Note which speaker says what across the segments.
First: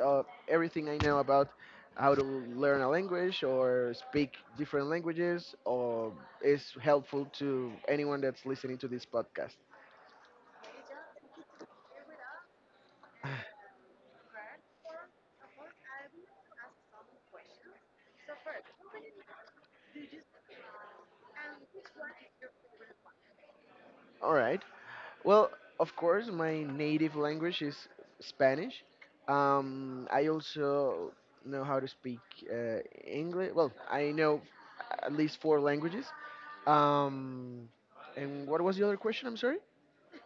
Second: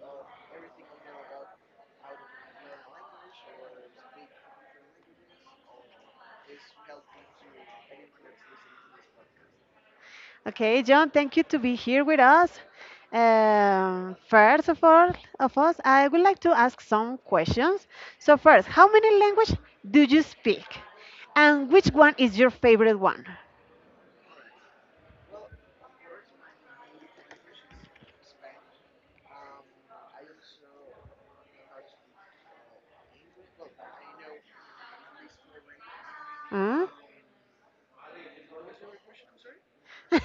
Speaker 1: everything I know about how to learn a language or speak different languages or is helpful to anyone that's listening to this podcast.
Speaker 2: Okay, John, thank you to be here with us. First of all, of us, I would like to ask some questions. So first, how many languages do you speak, and which one is your favorite one?
Speaker 1: All right. Well, of course, my native language is Spanish. I also know how to speak uh, English. Well, I know at least four languages.
Speaker 2: Hmm?
Speaker 1: Um, and what was the other question? I'm sorry.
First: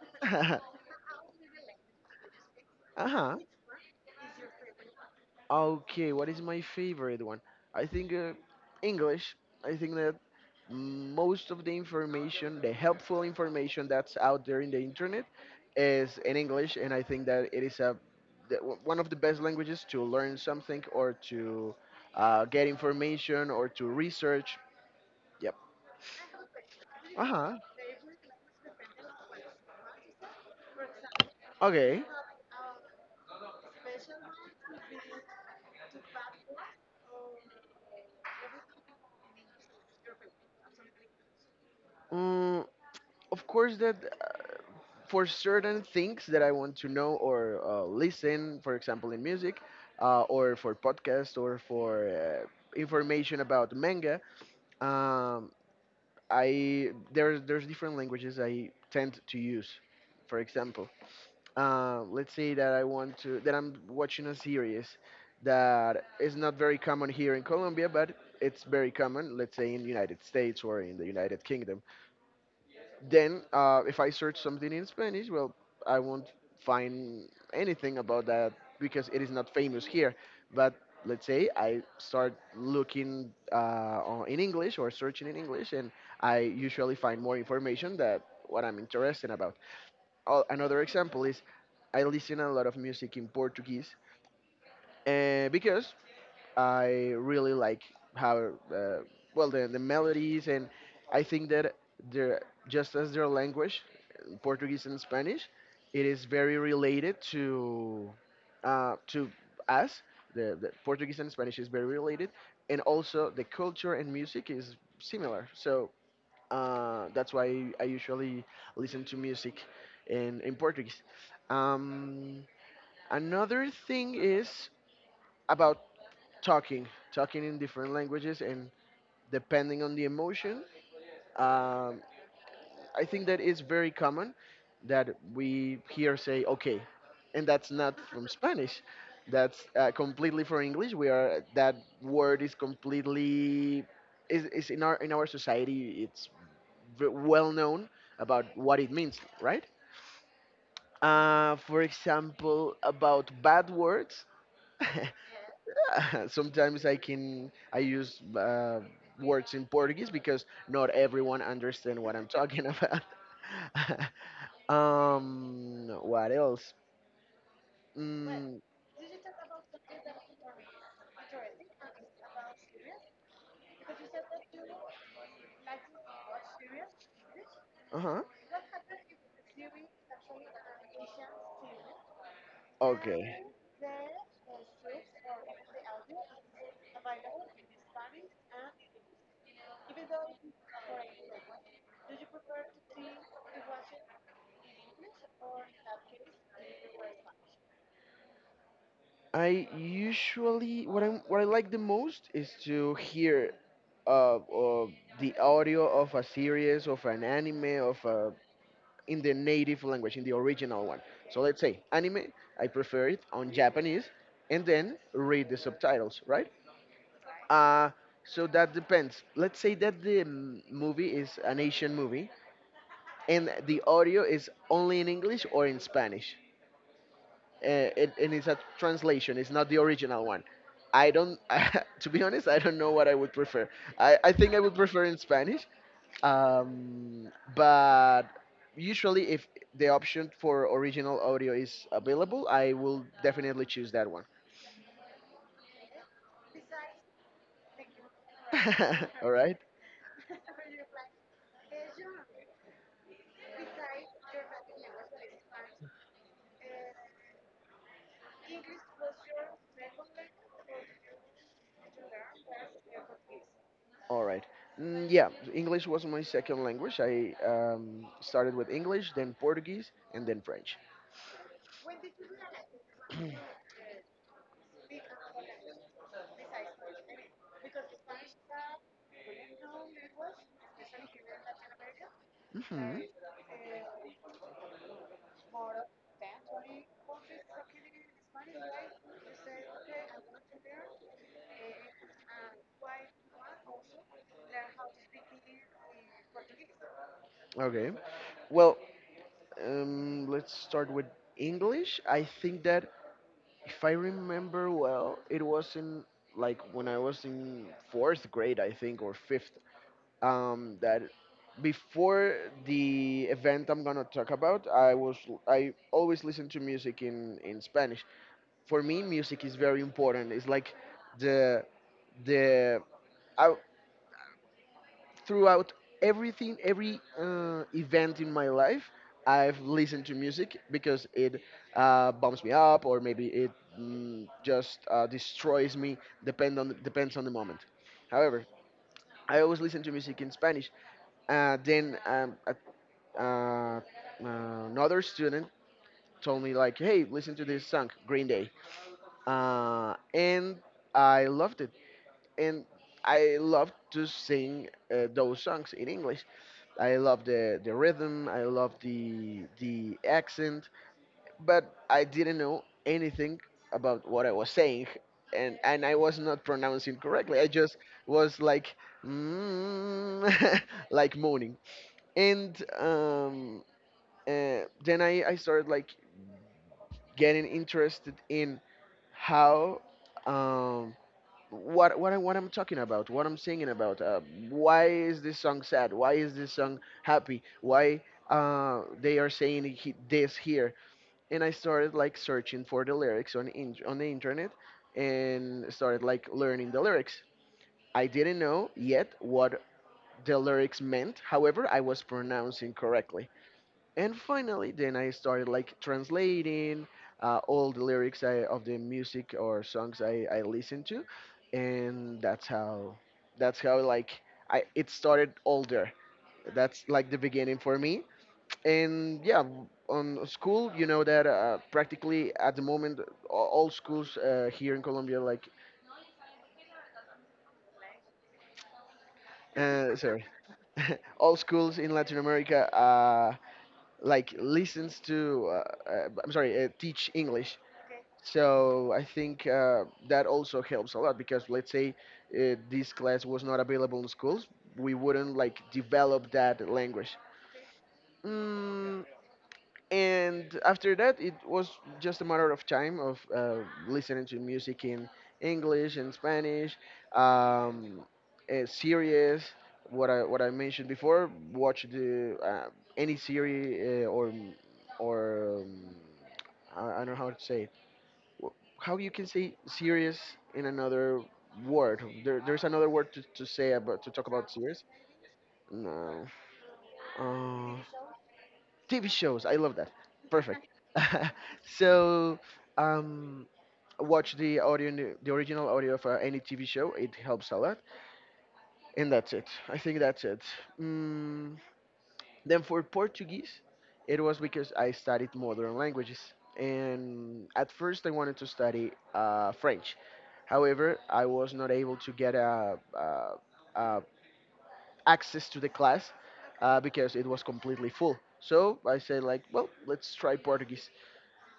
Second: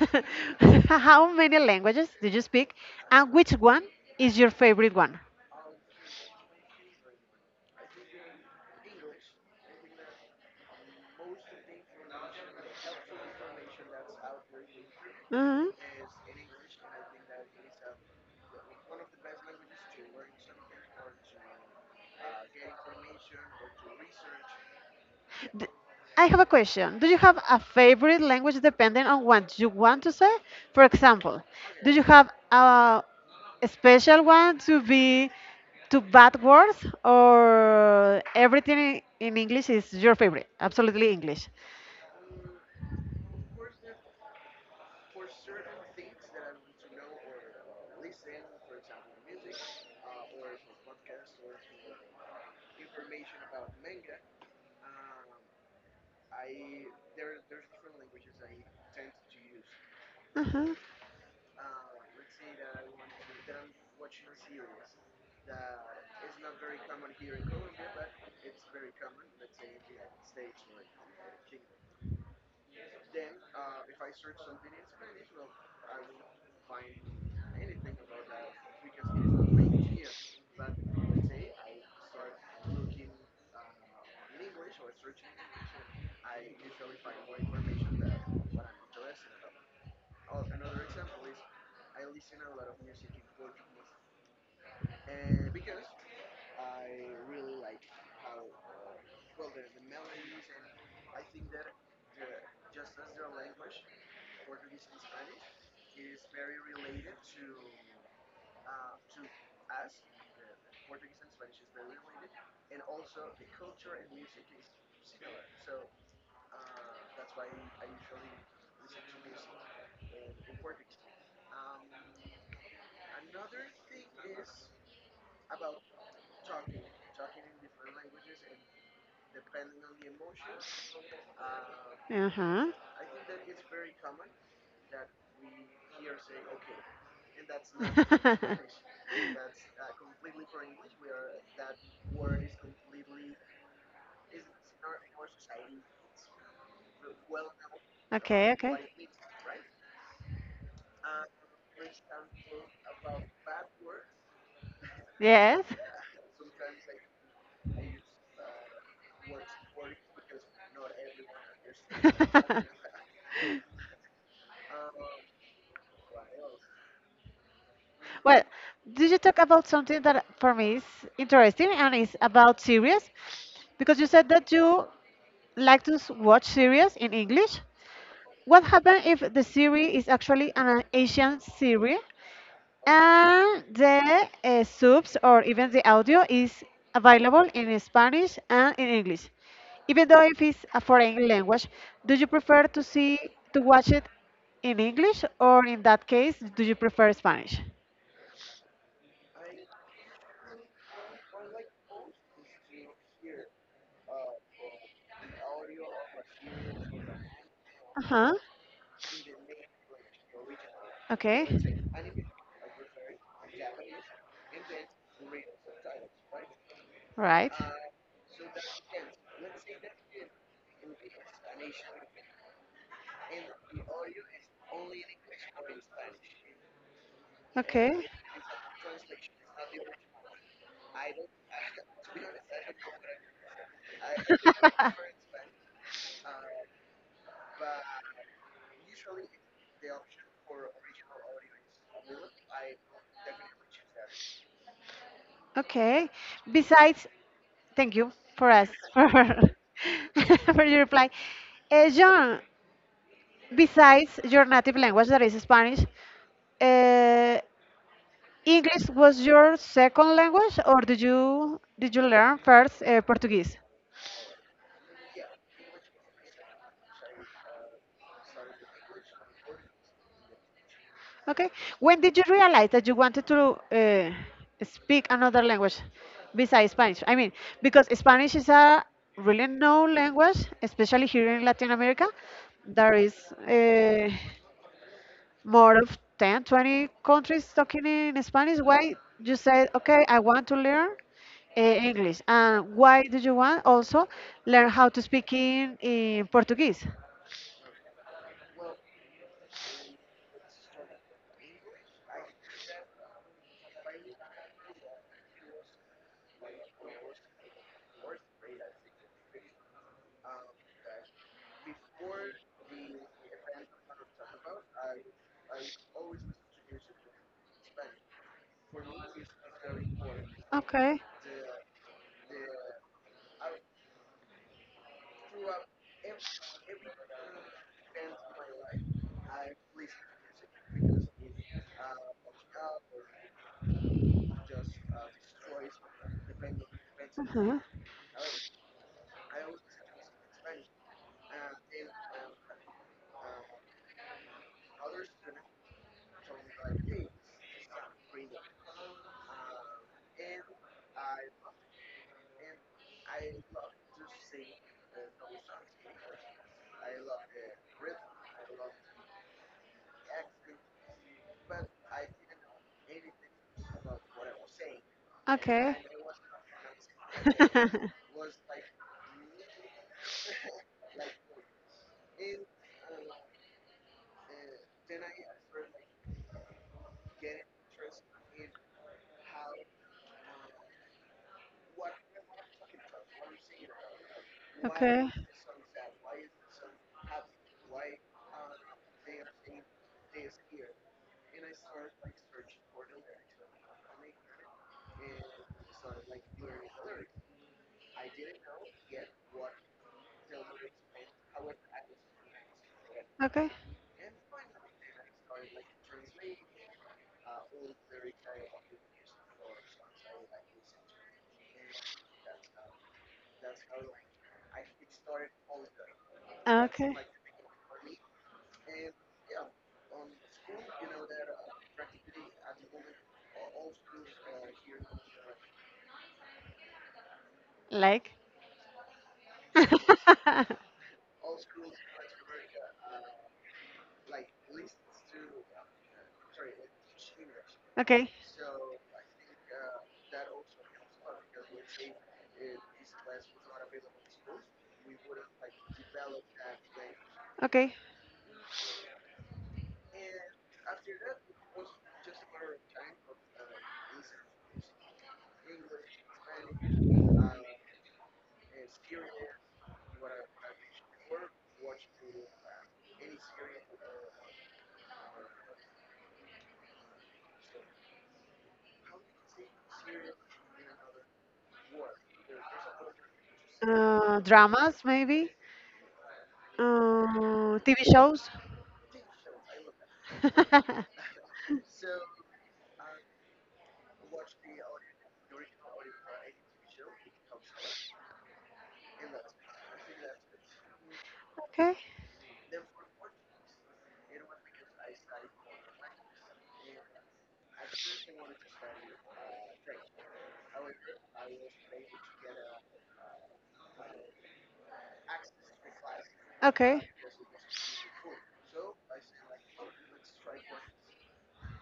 Speaker 1: uh
Speaker 2: How many languages do you speak, and
Speaker 1: huh.
Speaker 2: which one is your favorite one?
Speaker 1: Okay, what is my favorite one? I think English. I think that most of the information, the helpful information that's out there in the internet,
Speaker 2: Mhm.
Speaker 1: is in English, and I think that it is a one of the best languages to learn something or to get information or to research. Yep.
Speaker 2: D- I have a question. Do you
Speaker 1: Uh
Speaker 2: have
Speaker 1: huh.
Speaker 2: a favorite language depending on what you want to say? For example, do
Speaker 1: Okay.
Speaker 2: you have a special one to be to bad words or everything in English is your favorite? Absolutely English.
Speaker 1: Mm, of course, that for certain things that I want to know or listen, for example, in music, or for podcast, or for information about manga, um, I there's different languages I tend to use. For
Speaker 2: Uh-huh.
Speaker 1: example, let's say that I'm watching a series that is not very common here in Colombia, but it's very common, let's say, in United States or in the United Kingdom. Then, if I search something in Spanish, well, I won't find anything about that because it is not famous here. But let's say I start looking in English or searching in English, and I usually find more information that what I'm interested about. Oh, another example is I listen a lot of music in Portuguese because I really like how uh, well the melodies, and I think that they're just as their language, Portuguese and Spanish, it is very related to uh, to us. The Portuguese and Spanish is very related, and also the culture and music is similar. So that's why I usually listen to music in Portuguese. Um, Another thing is about talking, talking in different languages, and depending on the emotion, um,
Speaker 2: Uh-huh.
Speaker 1: I think that it's very common that we here say okay, and that's not from Spanish. That's completely from English. We are that word is completely is in our society. It's well known about
Speaker 2: Okay, okay.
Speaker 1: what it means, right? For example, about bad words.
Speaker 2: Yes.
Speaker 1: Sometimes I use words in Portuguese because not everyone understand what I'm
Speaker 2: Ujú.
Speaker 1: talking about. What else?
Speaker 2: Well,
Speaker 1: Mm,
Speaker 2: did you talk about something that for me is interesting and is about series? Because you said that you like to watch series in English.
Speaker 1: uh huh.
Speaker 2: What happens if the series is actually an Asian series
Speaker 1: Okay.
Speaker 2: and the subs or even the audio is available in Spanish and in English? Even though if it's a foreign language, do you prefer to see to watch it in English or in that case, do you prefer Spanish?
Speaker 1: I usually what I like the most is to hear uh, uh the audio of a series, of an anime,
Speaker 2: Uh
Speaker 1: of a
Speaker 2: huh.
Speaker 1: in the native language, in the original one. So
Speaker 2: Okay.
Speaker 1: let's say anime, I prefer it on Japanese, and then read the subtitles, right?
Speaker 2: Right.
Speaker 1: Uh, so that depends. Let's say that the movie is an Asian movie, and the audio is only in English or in Spanish, uh,
Speaker 2: Okay.
Speaker 1: it, and it's a translation. It's not the original one. I don't, to be honest, I don't know what I would prefer. I think I would prefer in Spanish, um, but usually if the option for original audio is available, I will definitely choose that one.
Speaker 2: Okay. Besides, thank you for us for
Speaker 1: All right.
Speaker 2: for your reply. John, besides your native language that is Spanish, uh, English was your second language, or did you learn first Portuguese?
Speaker 1: All right. Mm, yeah, english was my second language. I started with english, then portuguese, and then french.
Speaker 2: Okay. When did you realize that you wanted to speak another language besides Spanish? I mean, because Spanish is a really known language, especially here in Latin America. There
Speaker 1: Hmm.
Speaker 2: is uh, more of 10, 20 countries talking in Spanish. Why you said, okay, I want to learn English, and why did you want also learn how to speak in Portuguese?
Speaker 1: Okay. Well, let's start with english. I think that if I remember well, it was in like when I was in fourth grade, I think, or fifth. That before the event I'm gonna talk about, I was I always listen to music in Spanish. For me, music is very important. It's like
Speaker 2: Okay.
Speaker 1: the the I, throughout everything, every event in my life, I've listened to music because it bumps me up, or maybe it just destroys me. Depends on the
Speaker 2: Uh-huh.
Speaker 1: moment. However, I always listen to music in Spanish. Uh, then um, a- uh, Another student told me like, "Hey, listen to this song, Green Day," and I loved it, and I love to sing those songs in English. I love the rhythm. I love the accent, but I didn't know anything about what I was saying, and
Speaker 2: Okay.
Speaker 1: and I was not pronouncing correctly. I just was like, mm, like moaning, and um, then I started like getting interested in how. Um, what I'm talking about, what I'm singing about. Why
Speaker 2: Okay.
Speaker 1: is this song sad? Why is this song happy? Why they are saying he, this here? And I started like searching for the lyrics on the internet, and started like learning the lyrics. I didn't know yet what the lyrics meant. However, I was pronouncing correctly,
Speaker 2: Okay.
Speaker 1: and finally then I started like translating all the lyrics of the music or songs I listened to, and that's how like I, it started all there. That's
Speaker 2: Okay.
Speaker 1: like the beginning for me. And yeah, on school, you know that practically at the moment all schools here in colombia like
Speaker 2: Like.
Speaker 1: sorry, all schools in Latin America like listens to I'm sorry, teach English.
Speaker 2: Okay.
Speaker 1: So I think that also helps a lot, because let's say this class was not available in schools, we wouldn't like develop that language.
Speaker 2: Okay.
Speaker 1: Mm, and after that, it was just a matter of time of listening to music in English and Spanish, um, series. What I mentioned before, watch the any series or I don't know how to say wh- how you can say serious in another word. There, there's another word to say about to talk about serious.
Speaker 2: Dramas, maybe.
Speaker 1: No, uh,
Speaker 2: TV shows.
Speaker 1: TV shows. I love that. Perfect. So um watch the audio, the original audio of any TV show, it helps a lot, and that's it. I think that's it. Mm,
Speaker 2: Okay.
Speaker 1: then for Portuguese, it was because I studied modern languages. And at first, I wanted to study French. However, I was not able to get a, uh access to the class
Speaker 2: Okay.
Speaker 1: because it was completely full. So I said, like, well, let's try Portuguese,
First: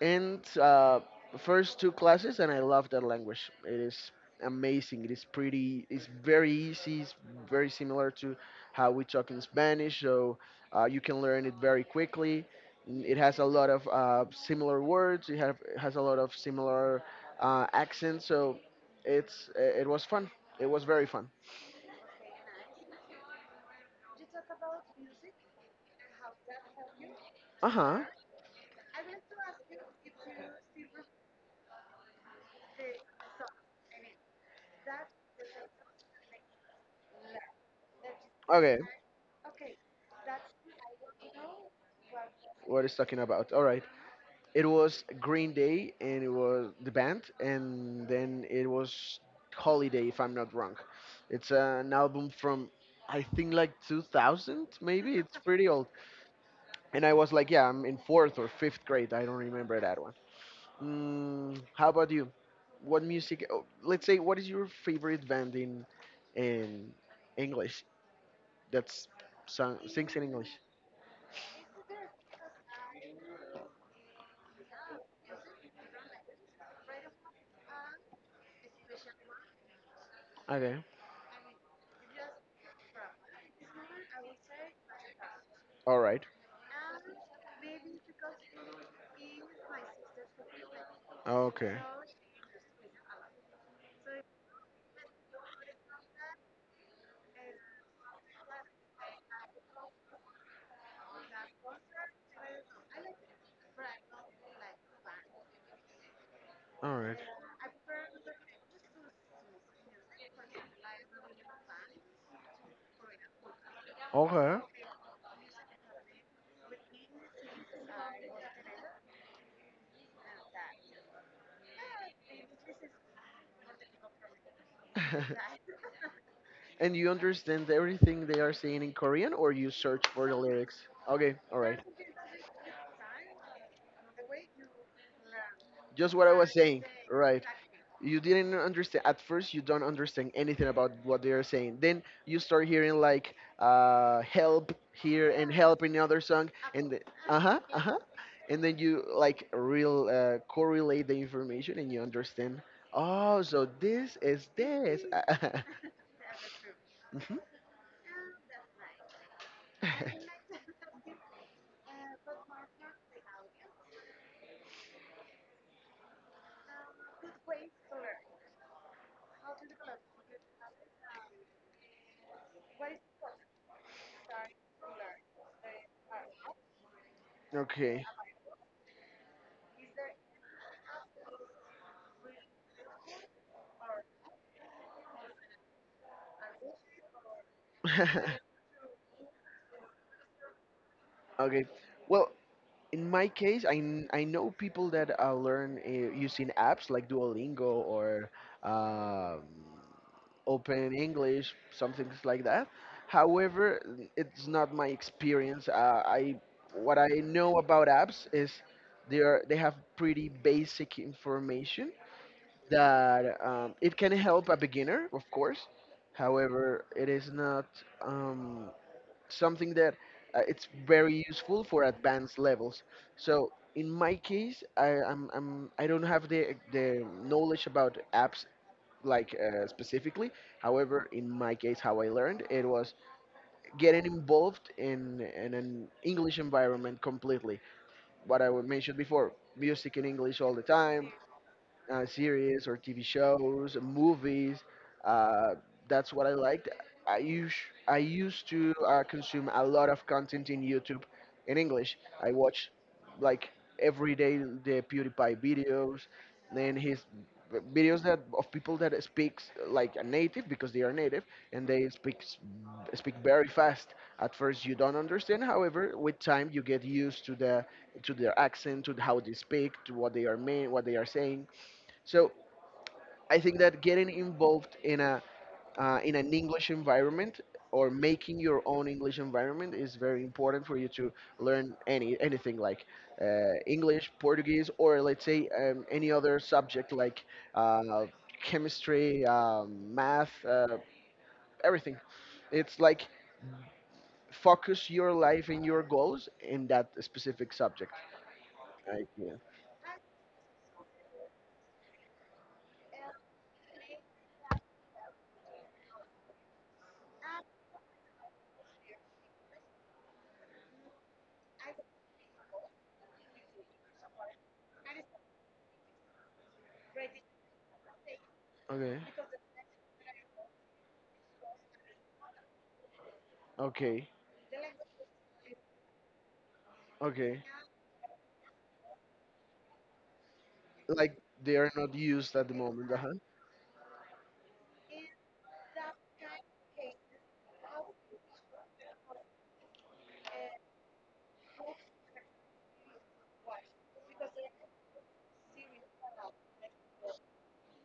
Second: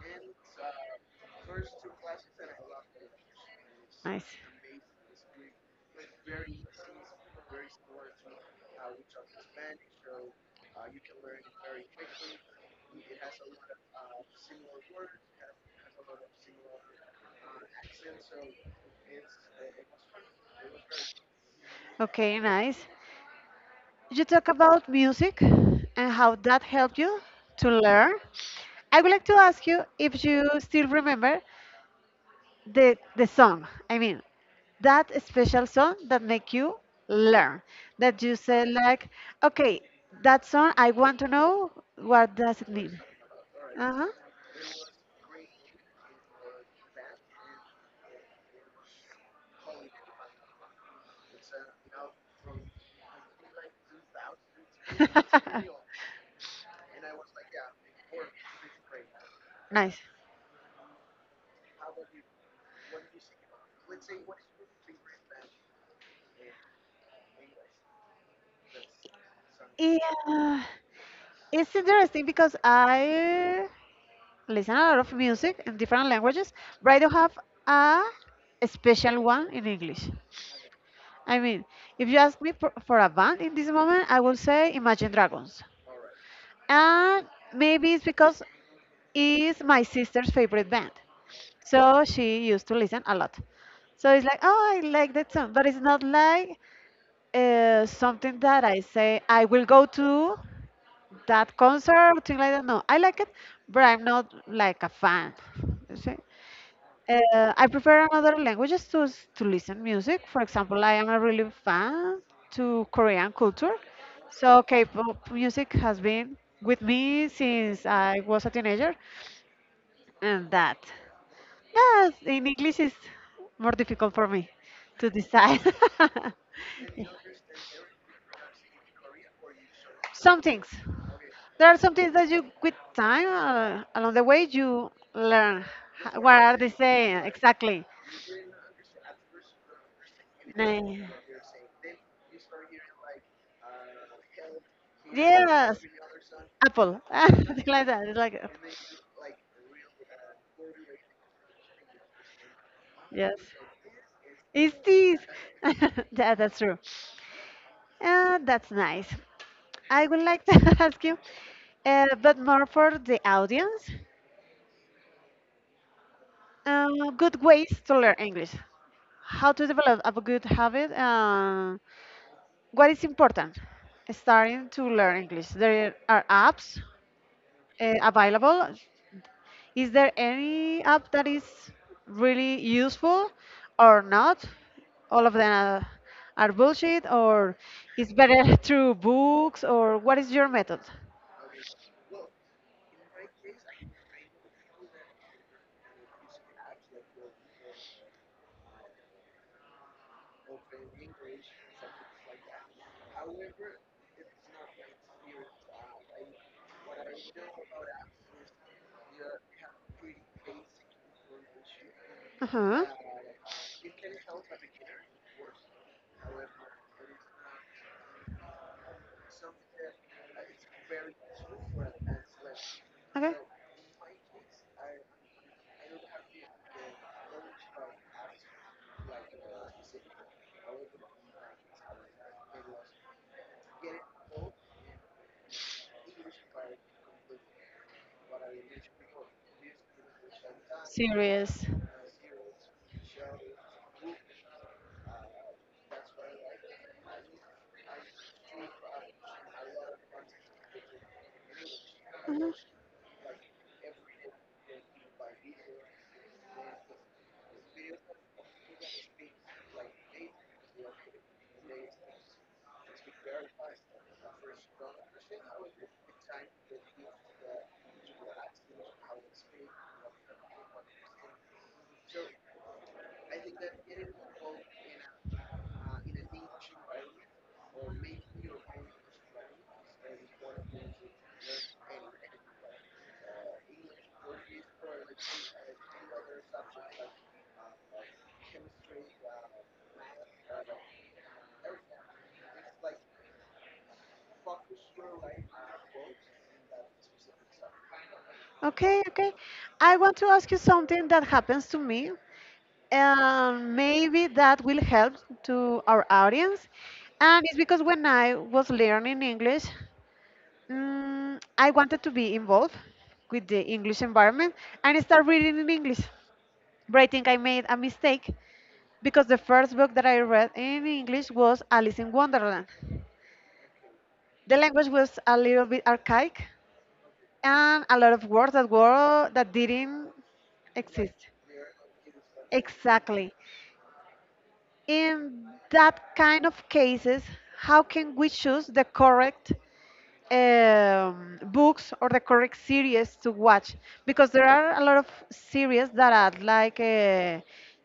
Speaker 1: and first two classes, and I love that language. It is
Speaker 2: Nice.
Speaker 1: amazing. It is pretty, it's very easy, it's very similar to how we talk in spanish, so you can learn it very quickly. It has a lot of similar words. It has a lot of similar accents, so it's it was fun. It was very fun.
Speaker 2: Okay, nice. You talk about music and how that helped you to
Speaker 1: Uh-huh.
Speaker 2: learn. I would like to ask you if you still remember the song. I mean, that special song that make you learn, that you say
Speaker 1: Okay,
Speaker 2: like, okay, that song I want to know what does it
Speaker 1: what is
Speaker 2: mean.
Speaker 1: talking about. All right.
Speaker 2: Uh-huh.
Speaker 1: It was Green Day, and it was the band, and then it was Holiday, if I'm not wrong. It's an album from I think like 2000, maybe. It's pretty old. And I was like, yeah, I'm in fourth or fifth grade. I don't remember that
Speaker 2: Nice.
Speaker 1: one. Mm, how about you? What music? Oh, let's say, what is your favorite band in English? That's sung, sings in English.
Speaker 2: Yeah, it's interesting because I listen a lot of music in different languages, but I don't have a special one in English.
Speaker 1: Okay.
Speaker 2: I mean, if you ask me for a band in this moment, I will say Imagine Dragons.
Speaker 1: All right.
Speaker 2: And maybe it's because it's my sister's favorite band.
Speaker 1: Okay.
Speaker 2: So she used to listen a lot. So it's like, oh, I like that song. But it's not like something that I say, I will go to that concert or thing like that. No, I like it, but I'm not like a fan. You see?
Speaker 1: All right.
Speaker 2: I prefer another languages to to listen music. For example, I am a really fan to Korean culture,
Speaker 1: Okay.
Speaker 2: so K-pop music has been with me since I was a teenager, and that, yes, in English is more difficult for me to decide.
Speaker 1: And you understand everything they are saying in Korean, or you search for the
Speaker 2: Some things.
Speaker 1: lyrics? Okay, all
Speaker 2: There are
Speaker 1: right.
Speaker 2: some things that you, with time, along the way, you learn.
Speaker 1: Just what I
Speaker 2: What
Speaker 1: was
Speaker 2: are they
Speaker 1: saying,
Speaker 2: saying
Speaker 1: right?
Speaker 2: exactly?
Speaker 1: You didn't understand at first. You don't understand anything
Speaker 2: Nah.
Speaker 1: about what they are saying. Then you start hearing like "help" here and
Speaker 2: Yes,
Speaker 1: "help" in the other song, and the,
Speaker 2: apple. Something
Speaker 1: uh
Speaker 2: like
Speaker 1: huh,
Speaker 2: that. It's like,
Speaker 1: and then you like real correlate the information and you understand.
Speaker 2: yes.
Speaker 1: Oh, so this is
Speaker 2: It's
Speaker 1: this.
Speaker 2: this. Yeah, that's true.
Speaker 1: Mhm.
Speaker 2: That's nice. I would like to ask you, but more for the audience, uh, good ways to learn English. How to develop a good habit. What is important? Starting to learn English. There are apps
Speaker 1: okay.
Speaker 2: available. Is there any app that is really useful or not? All of them are bullshit, or it's better through books, or what is your method?
Speaker 1: Okay. Well, in my case, I know people that learn using apps like Duolingo or um, Open English, some things like that. However, it's not my experience. I what I know about apps is they are they have pretty basic information
Speaker 2: Uh-huh.
Speaker 1: that it can help a beginner, of course. However, it is not. Um, something that it's very useful for advanced levels.
Speaker 2: Okay.
Speaker 1: So in my case, I'm I don't have the knowledge about apps like specifically. However, in my case, how I learned it was getting involved in an English environment completely. What I would mention before, music in English all the time,
Speaker 2: Serious.
Speaker 1: series or TV shows, movies. Uh, that's what I liked. I used I used to consume a lot of content in YouTube in English. I
Speaker 2: Uh-huh.
Speaker 1: watched like every day the PewDiePie videos, then his videos that of people that speaks like a native because they are native and they speak speak very fast. At first you don't understand. However, with time you get used to the to their accent, to how they speak, to what they are mean, what they are saying, so I think that getting involved in a, in an English environment or making your own English environment is very important for you to learn anything like English, Portuguese, or let's say any other subject like uh, chemistry, math, everything. It's like focus your life and your goals in that specific subject.
Speaker 2: Okay,
Speaker 1: Right, yeah.
Speaker 2: okay. I want to ask you something that happens to me, and maybe that will help to our audience. And it's because when I was learning English, I wanted to be involved with the English environment, and I started reading in English. But I think I made a mistake
Speaker 1: Okay.
Speaker 2: because the first book that I read in English was Alice in Wonderland.
Speaker 1: Okay.
Speaker 2: The language was a little bit archaic,
Speaker 1: Okay.
Speaker 2: and a lot of words that were that didn't
Speaker 1: Like
Speaker 2: exist.
Speaker 1: they are not used at the moment. Uh-huh.
Speaker 2: Exactly. In that kind of cases, how can we choose the correct books or the correct series to watch? Because there are a lot of series that are like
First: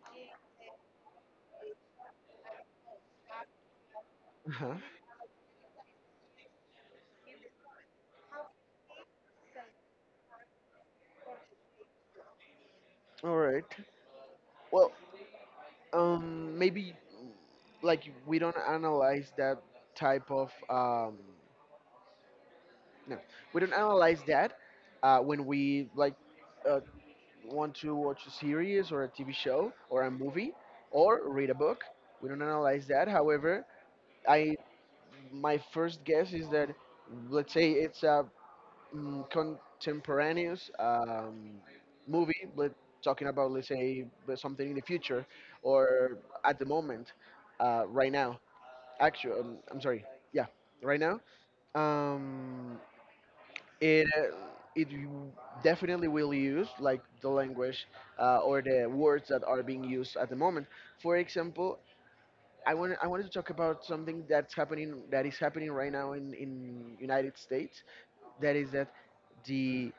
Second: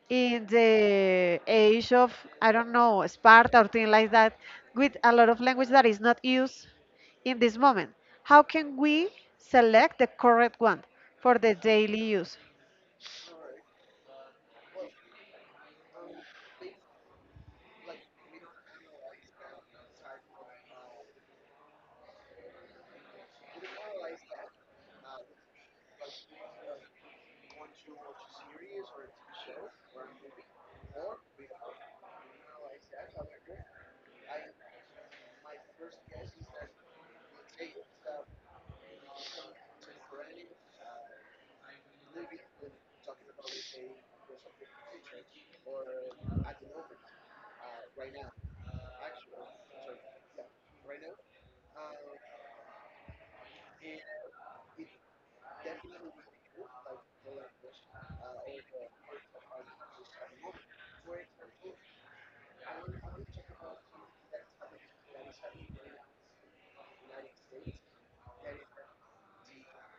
Speaker 2: in the age of, I don't know, Sparta or things like that,
Speaker 1: Uh-huh.
Speaker 2: with a lot of language that is not used in this moment. How can we select the correct one for the daily use?
Speaker 1: All right. Well, maybe like we don't analyze that type of no, we don't analyze that when we like uh, want to watch a series or a TV show or a movie or read a book. We don't analyze that. However, I my first guess is that let's say it's a contemporaneous movie, but talking about, let's say, but something in the future or at the moment, right now. Actually, I'm sorry. Yeah, right now. Um, it uh, it definitely will use like the language or the words that are being used at the moment. For example, I wanted to talk about something that is happening right now in United States. That is that the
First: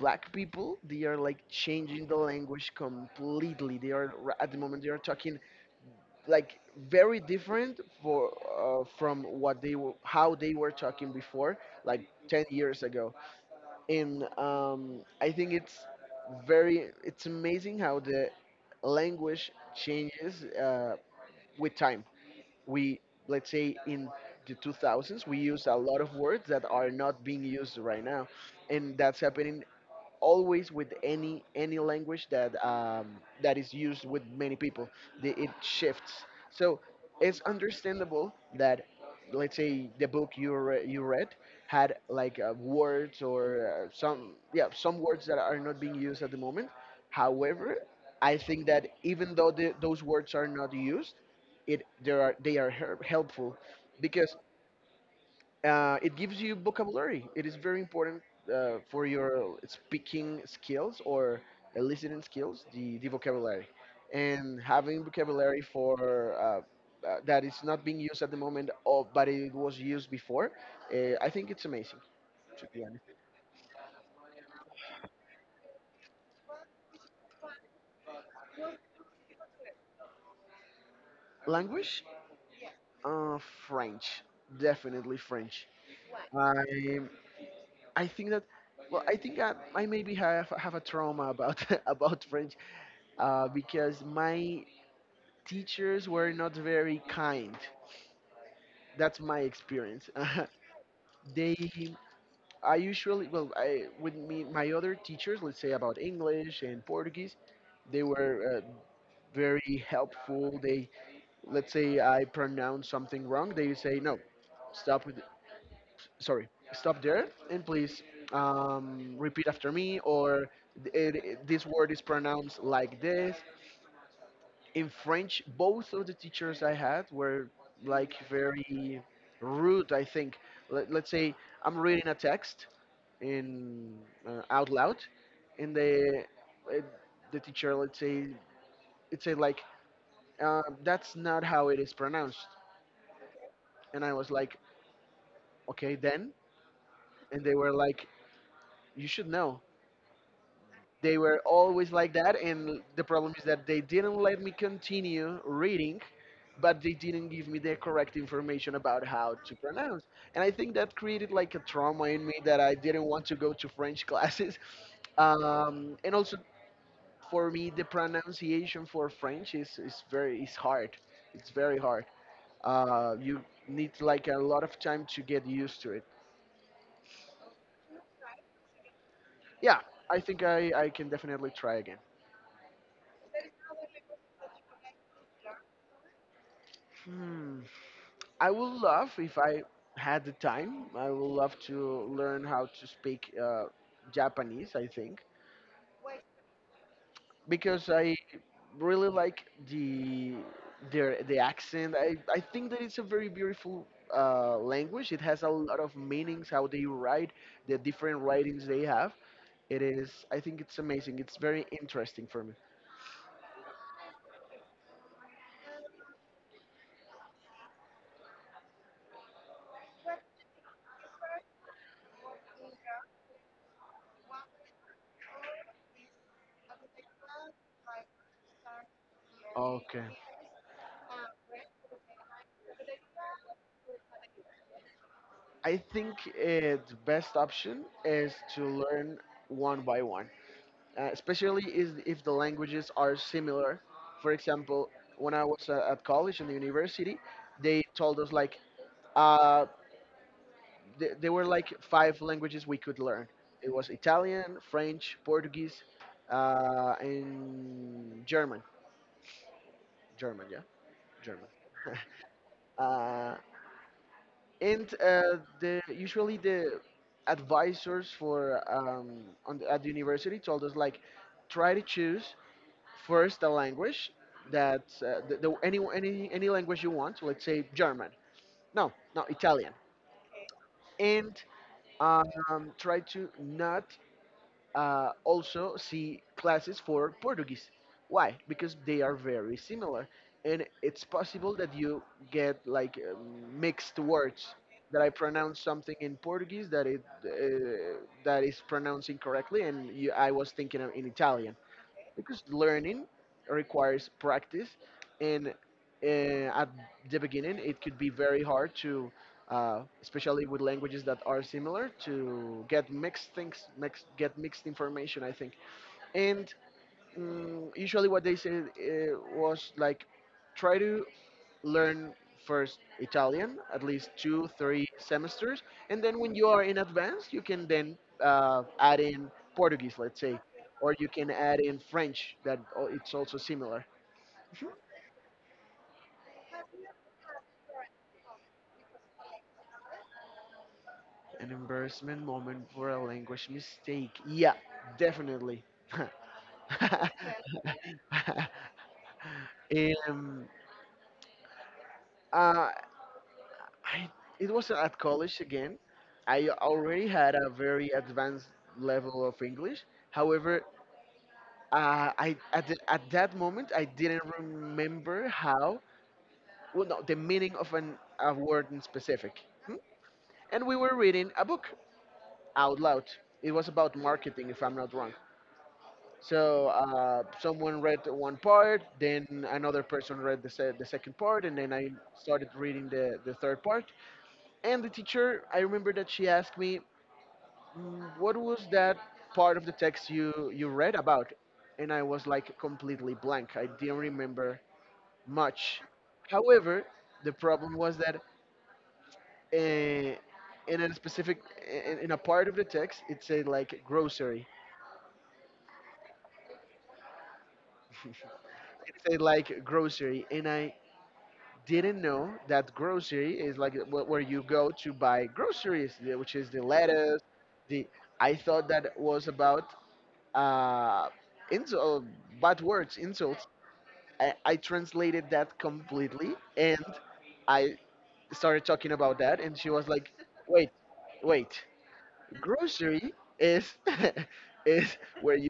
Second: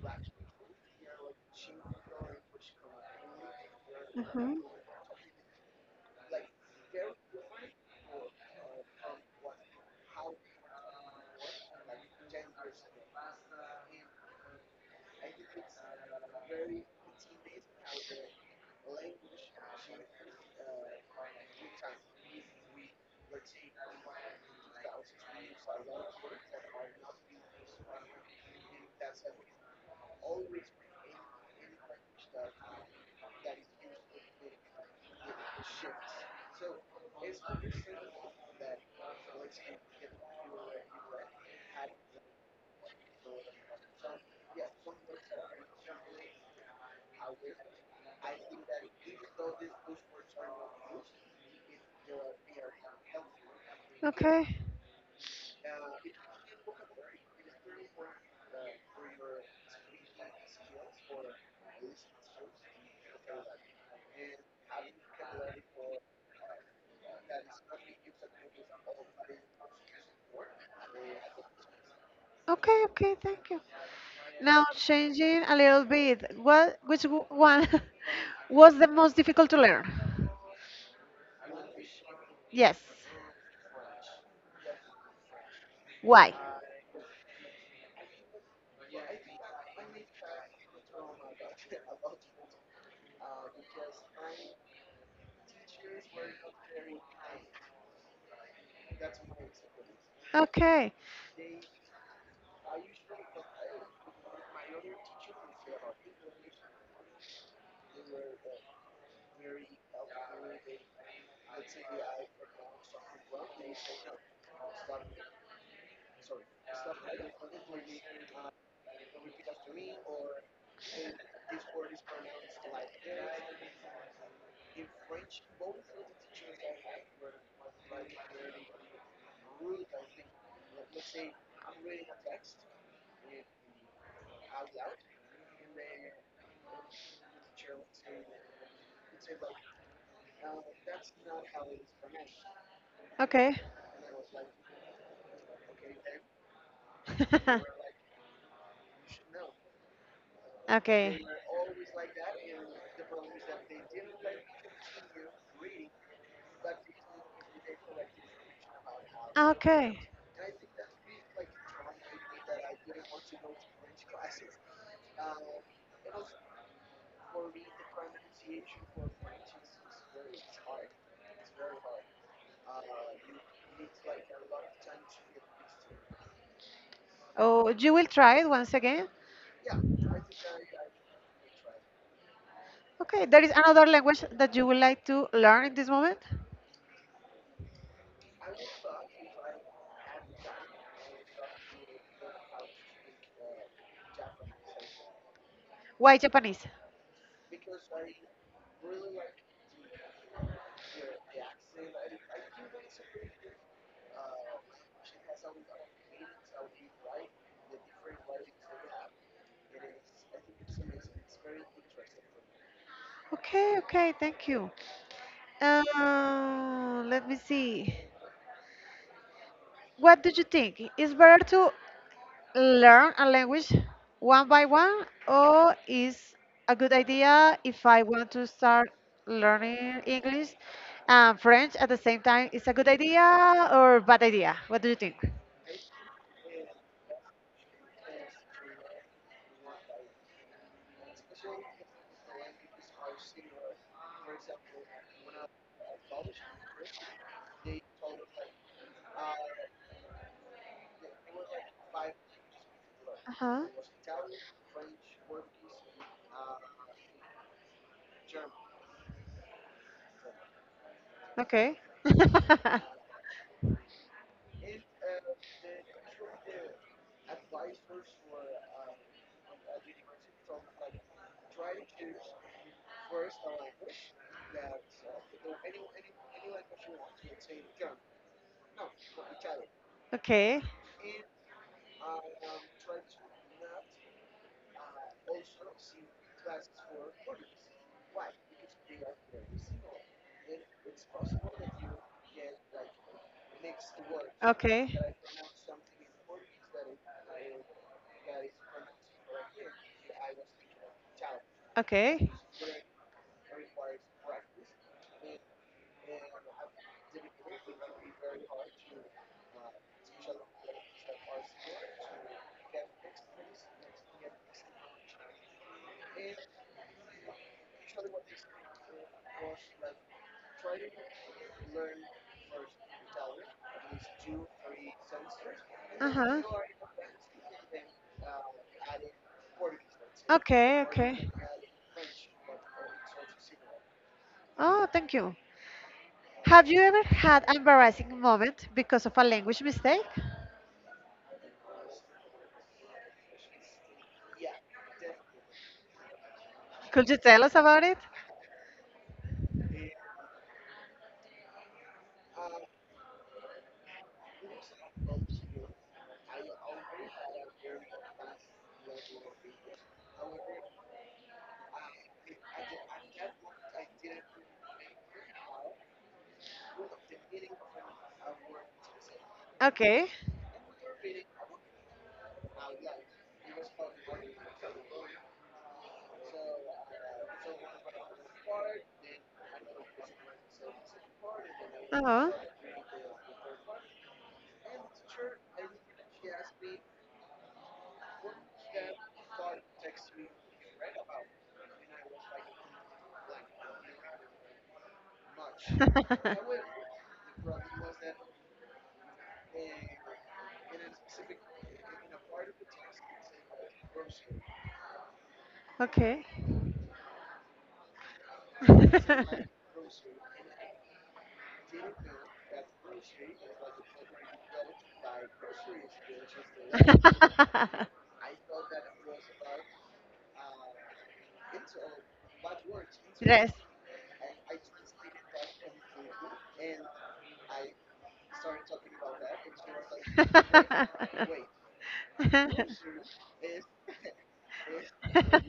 Speaker 1: black people, they are like changing the language completely. At the
Speaker 2: Hmm.
Speaker 1: moment they are talking like very different for from what they were how they were talking before, like 10 years ago. And I think it's amazing how the language changes with time. We Let's say in the 2000s we use a lot of words that are not being used right now, and that's happening always with any language that that is used with many people. It shifts. So it's understandable that let's say the book you read had like words or some, yeah, some words that are not being used at the moment. However, I think that even though those words are not used, it there are they are her- helpful, because
Speaker 2: Okay,
Speaker 1: it gives you vocabulary. It is very important for your speaking skills or listening skills, the vocabulary, and having vocabulary for that is not being used at the moment, but it was used before. I think it's amazing, to
Speaker 2: okay,
Speaker 1: be honest.
Speaker 2: okay, thank you. Now, changing a little bit, what, which one was the most difficult to learn?
Speaker 1: Language?
Speaker 2: Yes.
Speaker 1: French, definitely French.
Speaker 2: Why?
Speaker 1: I I think that, well, I think I maybe have a trauma about about French, because my teachers were not very kind. That's my experience.
Speaker 2: Okay.
Speaker 1: they I usually, well, I with me, my other teachers, let's say about English and Portuguese, they were very helpful. They, let's say I pronounce something wrong, they say, no, stop. Sorry, stop there, and please repeat after me, or this word is pronounced like this. In French, both of the teachers I had were like very rude, I think. Let's say I'm reading a text in out loud, and uh, the teacher, let's say, it said like, that's not how it is pronounced.
Speaker 2: Okay.
Speaker 1: And I was like, okay then. And they were like, you should know. They
Speaker 2: Okay.
Speaker 1: were always like that, and the problem is that they didn't let me continue reading, but they didn't give me the correct information about how to
Speaker 2: Okay.
Speaker 1: pronounce. And I think that created like a trauma in me, that I didn't want to go to French classes. And also, for me, the pronunciation for French is hard. It's very hard. You need like a lot of time to get used to it.
Speaker 2: Oh, you will try it once again?
Speaker 1: Yeah, I think I can definitely try again.
Speaker 2: Okay. There is another language that you would like to learn in this moment?
Speaker 1: Hmm. I would love, if I had the time, I would love to learn how to speak Japanese. I think,
Speaker 2: Why Japanese?
Speaker 1: because I really like the the accent. I think that it's a very beautiful language. It has a lot of meanings. How they write, the different writings they have. It is. I think it's amazing. It's very interesting for me.
Speaker 2: Okay, okay, thank you. Let me see. What do you think? Is better to learn a language one by one, or is a good idea if I want to start learning
Speaker 1: Okay.
Speaker 2: English and French at the same time? Is a good idea or bad idea? What do you think?
Speaker 1: I think the best option is to learn one by one. Especially is if the languages are similar. For example, when I was at college and the university, they told us like, uh, there were like five languages we could learn.
Speaker 2: Uh-huh.
Speaker 1: It was Italian, French, Portuguese, and German. German, yeah, German.
Speaker 2: Okay.
Speaker 1: uh, and the usually the advisors for, at the university, told us like, try to choose first the language that any, any language you want. Let's say German. No, no, Italian.
Speaker 2: Okay.
Speaker 1: And try to not also see classes for Portuguese. Why? Because they are very similar, and it's possible that you get like mixed words.
Speaker 2: Okay.
Speaker 1: That I pronounce something in Portuguese that it that is pronounced incorrectly, and I was thinking of in Italian,
Speaker 2: Okay.
Speaker 1: because learning requires practice, and at the beginning it could be very hard to, especially with languages that are similar, to get get mixed information, I think. And usually what they said, was like, try to learn first Italian, at least two, three semesters, and
Speaker 2: Uh
Speaker 1: then when
Speaker 2: huh.
Speaker 1: you are in advanced, you can then add in Portuguese, let's say,
Speaker 2: Okay.
Speaker 1: or you can
Speaker 2: Okay.
Speaker 1: add in French. It's also similar. Mhm.
Speaker 2: Oh, thank you. Have you ever had an embarrassing moment because of a language mistake?
Speaker 1: An embarrassment moment for a language mistake. Yeah, definitely.
Speaker 2: Could you tell us about it?
Speaker 1: um, uh, I, it was at college again. I already had a very advanced level of English. However, at that moment I didn't remember how, well, no, the meaning of an a word in specific. Hmm?
Speaker 2: Okay.
Speaker 1: And we were reading a book out loud. It was about marketing, if I'm not wrong. So someone read one part, then another person read the second part, and then I
Speaker 2: Oh.
Speaker 1: started reading the third part. And the teacher, I remember that she asked me, "What was that part of the text you read about?" And I was like completely blank. I didn't remember much. However, the problem was that uh, in a specific eh, in a part of the text it said like grocery.
Speaker 2: Okay.
Speaker 1: It said like grocery, and I didn't know that grocery is like where you go to buy groceries, which is the lettuce. The I thought that was about uh, insult, bad words, insults.
Speaker 2: Dress.
Speaker 1: I translated that completely, and I started talking about that, and she was like, "Wait, wait, grocery is is where you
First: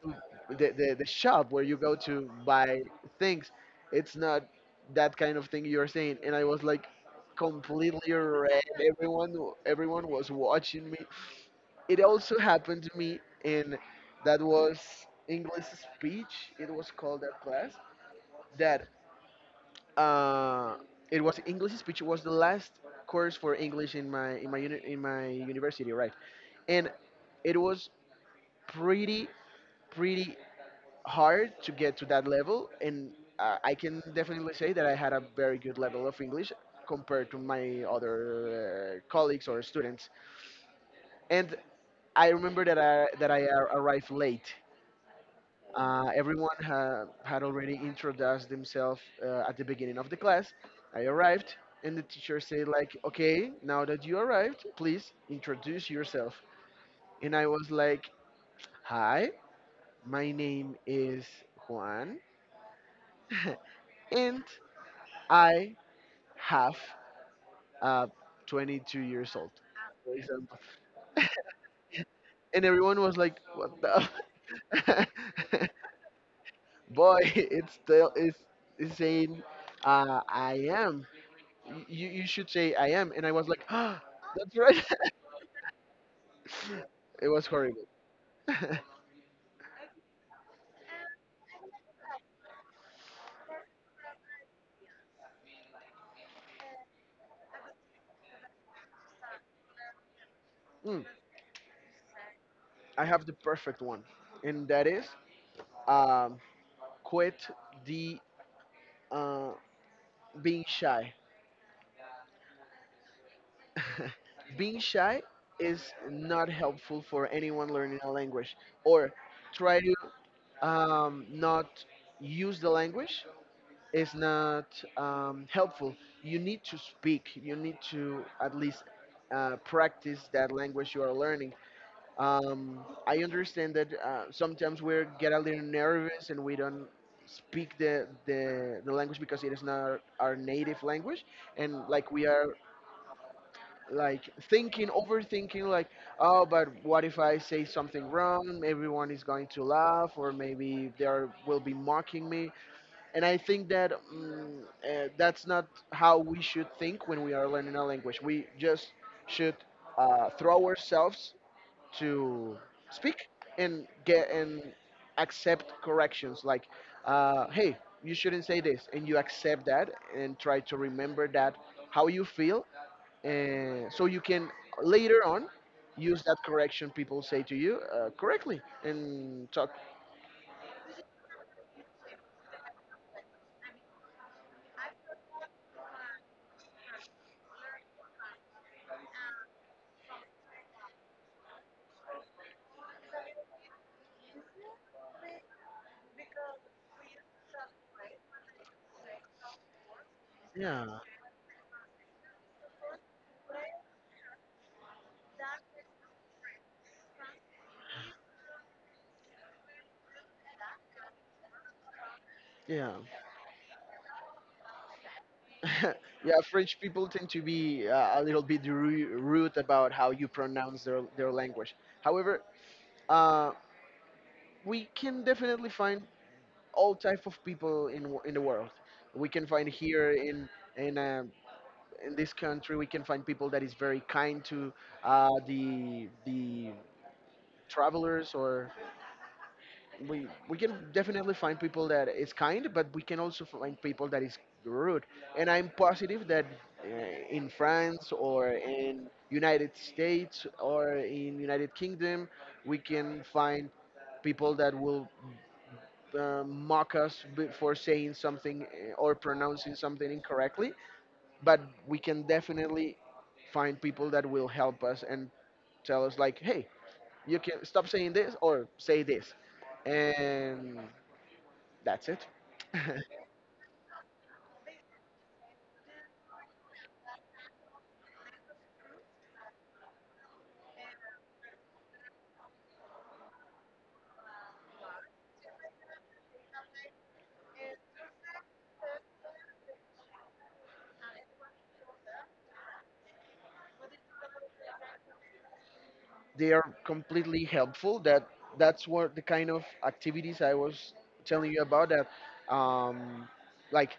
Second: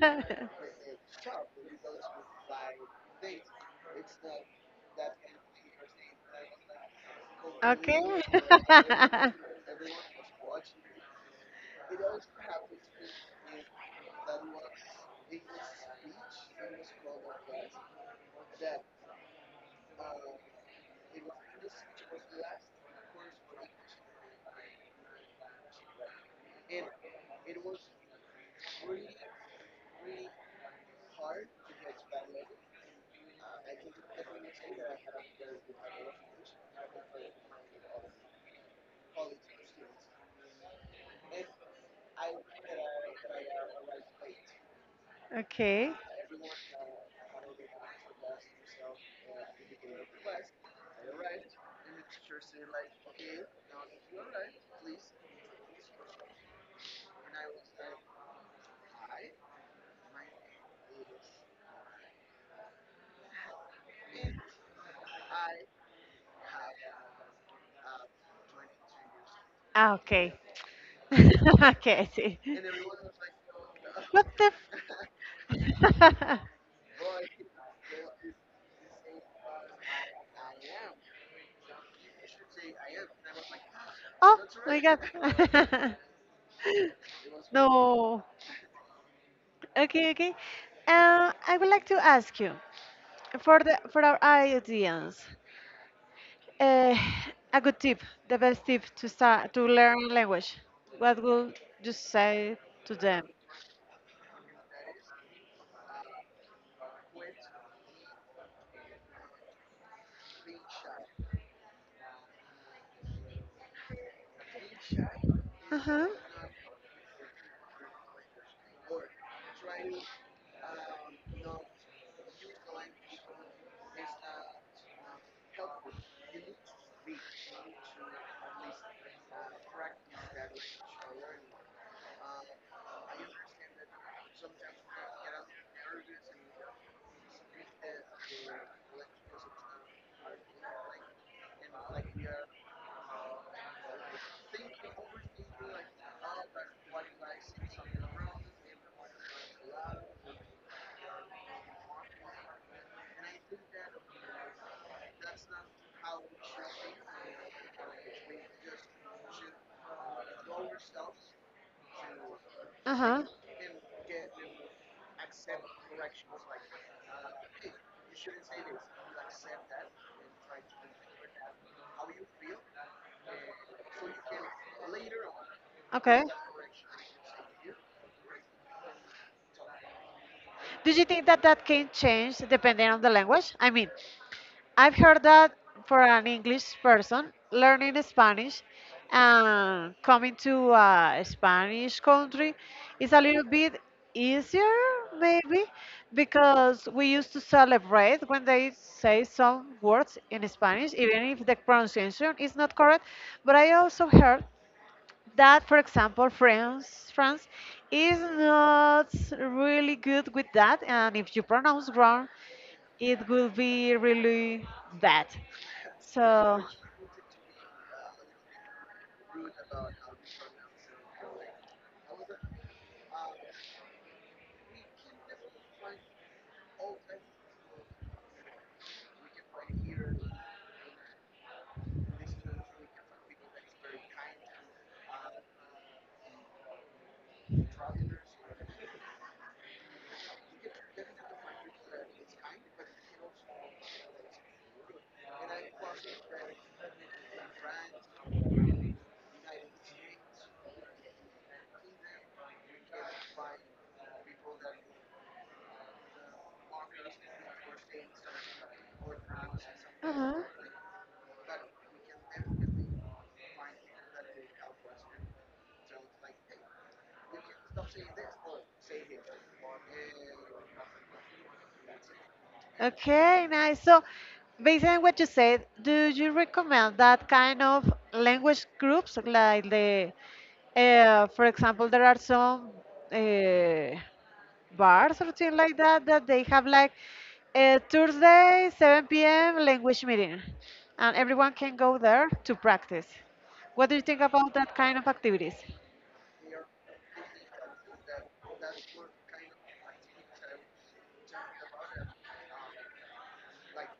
Speaker 1: the shop where you go to buy things. It's not that kind of thing you're saying." And I was like
Speaker 2: Okay.
Speaker 1: completely red. Everyone was watching me. It also happened to me. In that was English speech. It was called that class. That uh, it was English speech, was the last course for English in my university, right? And it was pretty pretty hard to get to that level, and I can definitely say that I had a very good level of English compared to my other colleagues or students. And I remember that I arrived late.
Speaker 2: Okay.
Speaker 1: Everyone had already introduced themselves at the beginning of the class. I arrived, and the teacher said, like, okay, now that you arrived, please introduce yourself. And I was like, hi, my name is Juan, and I have uh, 22 years old,
Speaker 2: Ah,
Speaker 1: for
Speaker 2: okay.
Speaker 1: example.
Speaker 2: Okay, I see.
Speaker 1: And everyone was like, what
Speaker 2: What the?
Speaker 1: the?
Speaker 2: F-
Speaker 1: Boy, it's still, it's saying, I am. You should say I am. And I was like, ah,
Speaker 2: oh
Speaker 1: that's
Speaker 2: my
Speaker 1: right.
Speaker 2: god.
Speaker 1: It was horrible.
Speaker 2: No. Okay, okay. I would like to ask you for the for our audience. Uh, a good tip, the best tip to start to learn language.
Speaker 1: Mm,
Speaker 2: What would you say to
Speaker 1: I have
Speaker 2: them?
Speaker 1: the perfect one, and that is um, quit the uh, being shy. Being shy
Speaker 2: Uh
Speaker 1: is
Speaker 2: huh.
Speaker 1: not helpful for anyone learning a language, or try to not use the language is not helpful. You need to speak. You need to at least practice that language you are learning. um, I understand that sometimes we get a little nervous and we don't speak the language, because it is not our native language, and like we are like thinking, overthinking, like, oh, but what if I say something wrong? Everyone is going to laugh, or maybe will be mocking me. And I think that that's not how we should think when we are learning a language. We just should throw ourselves to
Speaker 2: Uh huh.
Speaker 1: speak, and get and accept corrections like, hey, you shouldn't say this, and you accept that, and try to remember that how you feel, and so you can later on
Speaker 2: Okay.
Speaker 1: use that correction people say to you correctly and talk.
Speaker 2: Do you think that that can change depending on the language? I mean, I've heard that for an English person learning Spanish and coming to a Spanish country is a little bit easier, maybe, because we used to celebrate when they say some words in
Speaker 1: Yeah.
Speaker 2: Spanish, even if the pronunciation is not correct. But I also heard that, for example, France is not really good with that, and if you pronounce wrong,
Speaker 1: Yeah.
Speaker 2: it will be really bad.
Speaker 1: Yeah,
Speaker 2: So,
Speaker 1: French people tend to be a little bit rude about how you pronounce their language. However, uh, we can definitely find all type of people in the world. We can find here in in this country. We can find people that is very kind to the travelers, or we can definitely find people that is kind, but we can also find people that is rude. And I'm positive that uh, in France or in United States or in United Kingdom, we can find people that will mock us for saying something or pronouncing something
Speaker 2: uh-huh.
Speaker 1: incorrectly, but we can definitely find people that will help us and tell us like, hey, you can stop saying this or say this, and that's it.
Speaker 2: Okay, nice. So, based on what you said, do you recommend that kind of language groups, like the, for example, there are some uh, bars or things like that that they have like Thursday 7 p.m. language meeting, and everyone can go there to practice. What do you think about that kind of activities?
Speaker 1: They are completely helpful. That's what the kind of activities I was telling you about. That like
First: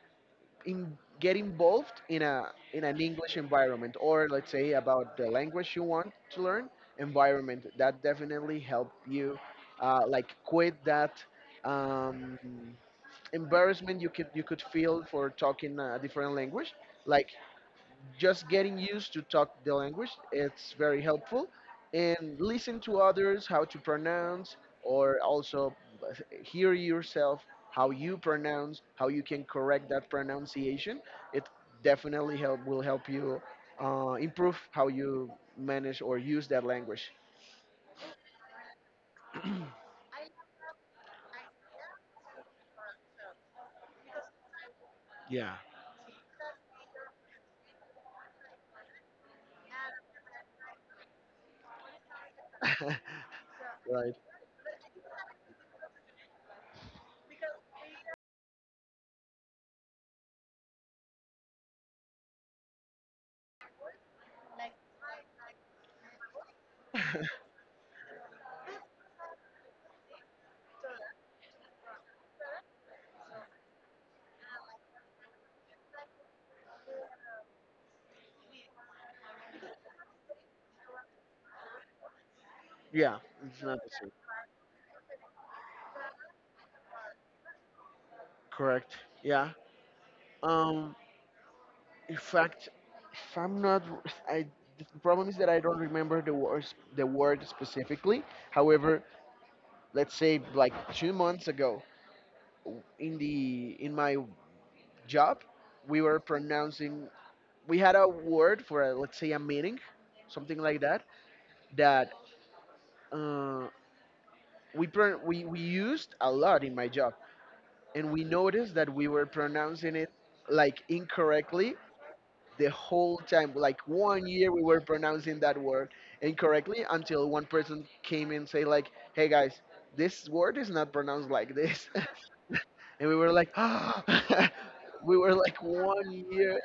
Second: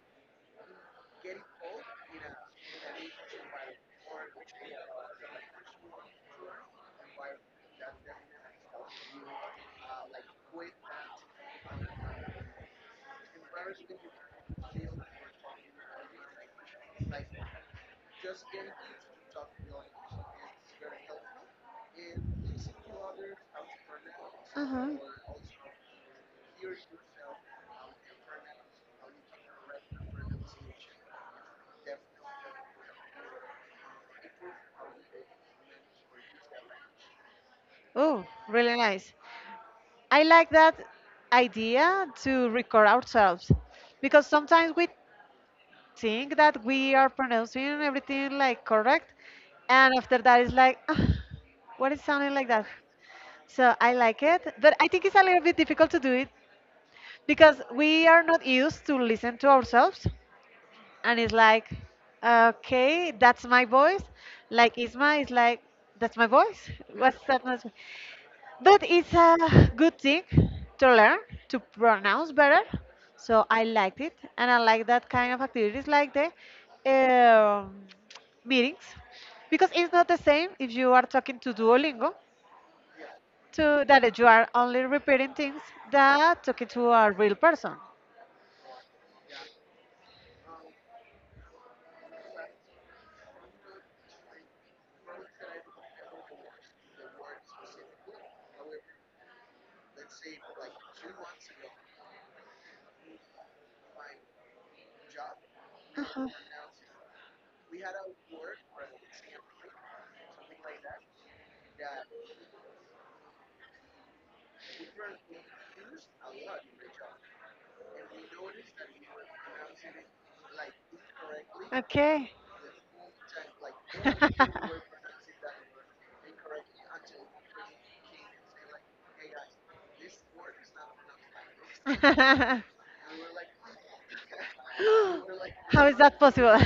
Speaker 1: get involved in a in an English environment, or let's say about the language you want to learn environment. That definitely help you, like quit that um, embarrassment you could feel for talking a different language. Like just getting used to talk the language it's very helpful and listen to others how to pronounce,
Speaker 2: Uh-huh.
Speaker 1: or also hear yourself how you pronounce, how you can correct that pronunciation. It definitely help will help you improve how you manage or use that language.
Speaker 2: Oh, really nice. I like that idea to record ourselves because sometimes we
Speaker 1: Yeah.
Speaker 2: think that we are pronouncing everything like correct. And after that, it's like, "Ah, what is sounding like that? So I
Speaker 1: Right,
Speaker 2: like it, but I think it's a little bit difficult to do it because we are not used to listen to ourselves and it's like, okay, that's my voice. Like Isma is like, that's my voice. What's that? Noise?" But it's a good thing to learn to pronounce better. So I liked it, and I like that kind of activities, like the um, meetings, because it's not the same if you are talking to Duolingo,
Speaker 1: yeah, it's not
Speaker 2: to
Speaker 1: the same.
Speaker 2: that you are only repeating things that talking to a real person.
Speaker 1: Correct, yeah. um In fact, if I'm not, I the problem is that I don't remember the words, the word specifically. However, let's say like 2 months ago, in the in my job, we were pronouncing. We had a word for a, let's say a meaning, something like that. That uh, we pro- we used a lot in my job, and we noticed that we were pronouncing it like incorrectly
Speaker 2: Okay.
Speaker 1: the whole time. Like 1 year, we were pronouncing that word incorrectly until one person came and say like, "Hey guys, this word is not pronounced like this," and we were like, we were like
Speaker 2: How is
Speaker 1: one
Speaker 2: that possible?
Speaker 1: year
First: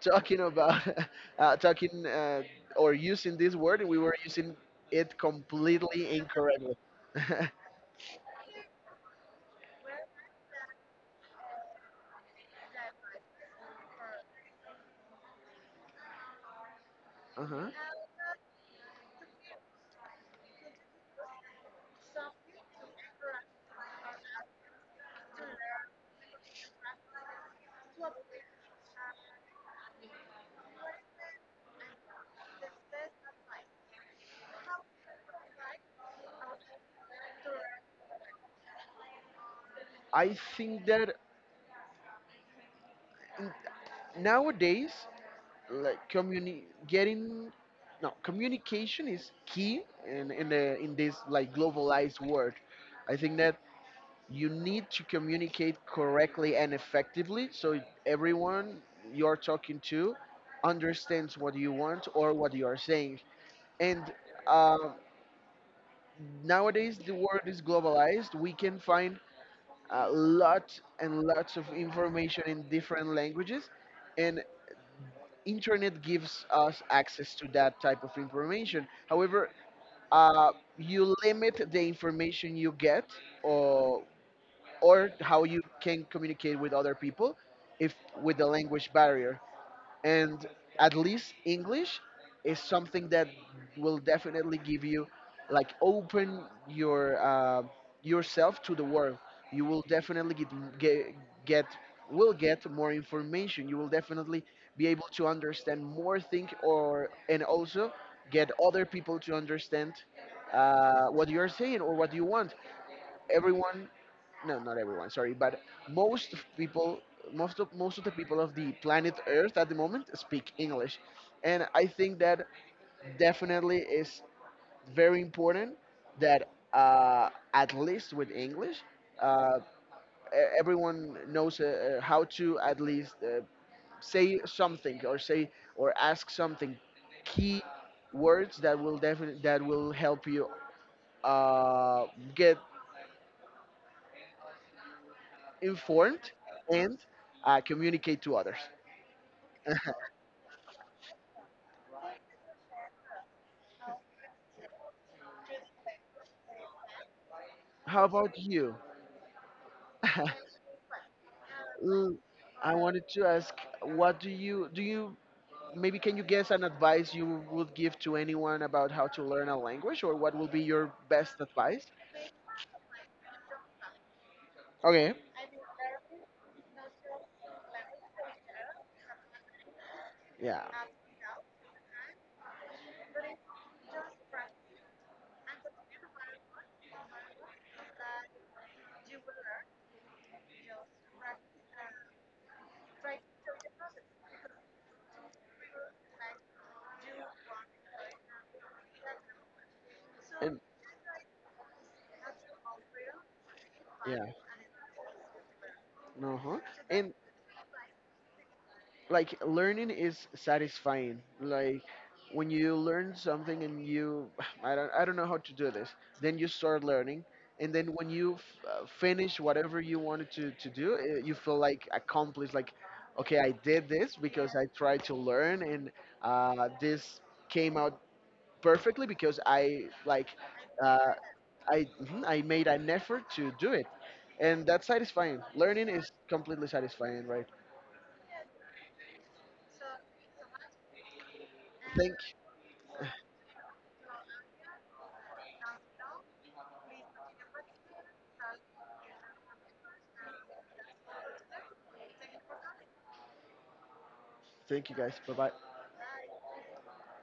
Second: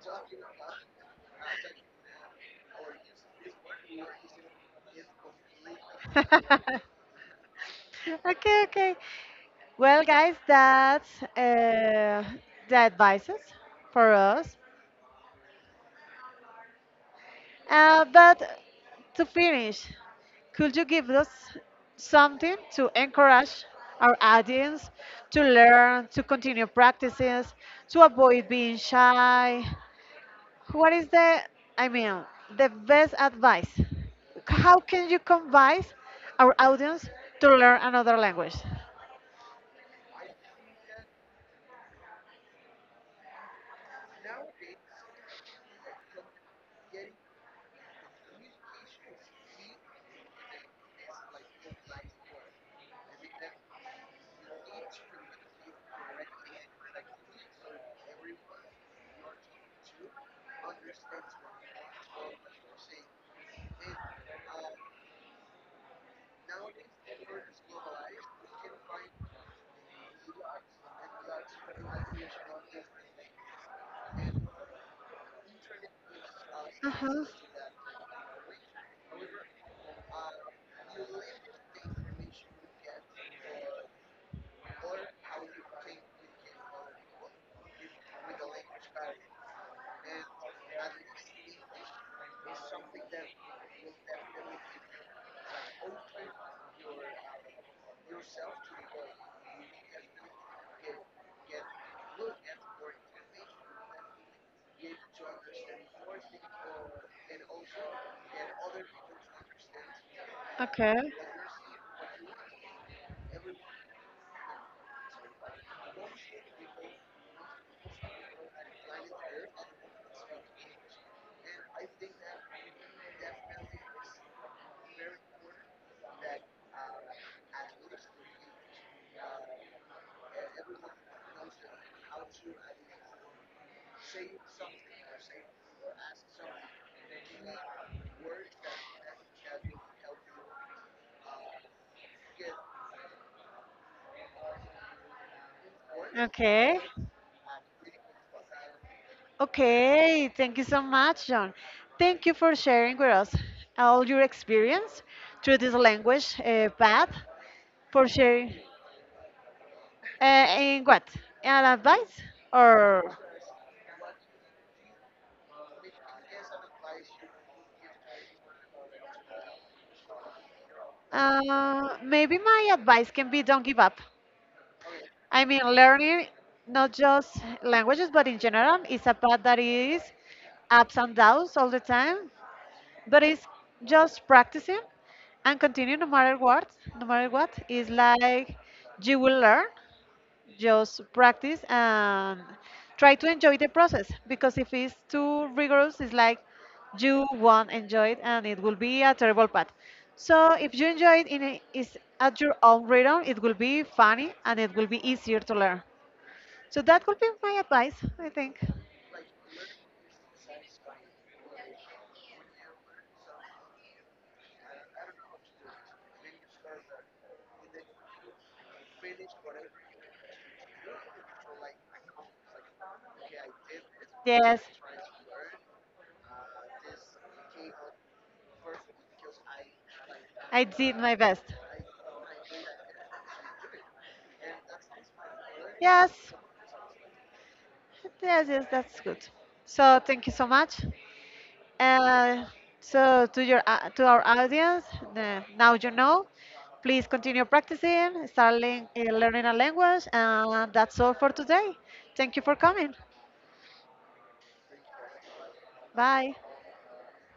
Speaker 1: talking about, talking or using this word, and we were using it completely incorrectly.
Speaker 2: Okay, okay. Well, guys, that's the advices for us.
Speaker 1: Uh-huh.
Speaker 2: But to finish, could you give us something to encourage our audience to learn, to continue practices, to avoid being shy? What is the, I mean, the best advice? How can you convince our audience to learn another language?
Speaker 1: I think that nowadays like communi- getting no communication is key in this like globalized world. I think that you need to communicate correctly and effectively so everyone you're talking to understands what you want or what you are saying. And um, nowadays the world is globalized, we can find lots and lots of information in different languages, and internet gives us
Speaker 2: Uh-huh.
Speaker 1: access to that type of information. However, uh, you limit the information you get or, or how you can communicate with other people if with the language barrier. And at least english is something that will definitely give you like open your yourself to the world. You will definitely get get more information, you will definitely be able to understand more things, or and also get other people to understand
Speaker 2: Okay.
Speaker 1: what you're saying or what you want. Everyone no not everyone, sorry, but most of people, most of the people of the planet earth at the moment speak english, and I think that definitely is very important that at least with english, uh, everyone knows how to at least say something or say or ask something. Key words that will definitely that will help you uh, get informed,
Speaker 2: Okay.
Speaker 1: and communicate to others.
Speaker 2: Okay. Thank you so much, John. Thank you for sharing with us all your experience through this language path.
Speaker 1: How
Speaker 2: For
Speaker 1: about
Speaker 2: share
Speaker 1: you?
Speaker 2: in what an
Speaker 1: Mm,
Speaker 2: advice
Speaker 1: I wanted
Speaker 2: or
Speaker 1: to ask, what do? You maybe can you guess an advice you would give to anyone about how to learn a language, or what will be your best advice?
Speaker 2: maybe my advice can be don't give up.
Speaker 1: Okay,
Speaker 2: I mean, learning not just languages but in general is a path that is
Speaker 1: yeah,
Speaker 2: ups and downs all the time, but it's just practicing and continue no matter what, no matter what. It's like you will learn, just practice and try to enjoy the process, because if it's too rigorous, it's like you won't enjoy it and it will be a terrible path. So
Speaker 1: and
Speaker 2: if you enjoy it in a, is at your own rhythm, it will be
Speaker 1: yeah,
Speaker 2: funny and it will be easier to learn.
Speaker 1: uh huh.
Speaker 2: So that
Speaker 1: And,
Speaker 2: could be my advice, I think.
Speaker 1: like learning is satisfying. Like when you learn something and you I don't know how to do this, then you start learning, and then when you finish whatever you wanted to do, eh, you feel like accomplished, like okay, I did this because,
Speaker 2: Yes,
Speaker 1: yeah, I tried to learn. And this came out perfectly because I like
Speaker 2: I did
Speaker 1: uh,
Speaker 2: my best.
Speaker 1: I made an effort to do it, and that's satisfying. Learning is
Speaker 2: Yes.
Speaker 1: completely satisfying, right?
Speaker 2: Yes, yes, that's good. So thank you so much.
Speaker 1: thank
Speaker 2: Uh, so to your to our audience, the, now you know. Please continue practicing, start learning a language, and that's all for today. Thank you for coming.
Speaker 1: Thank you guys. Bye bye.
Speaker 2: Bye.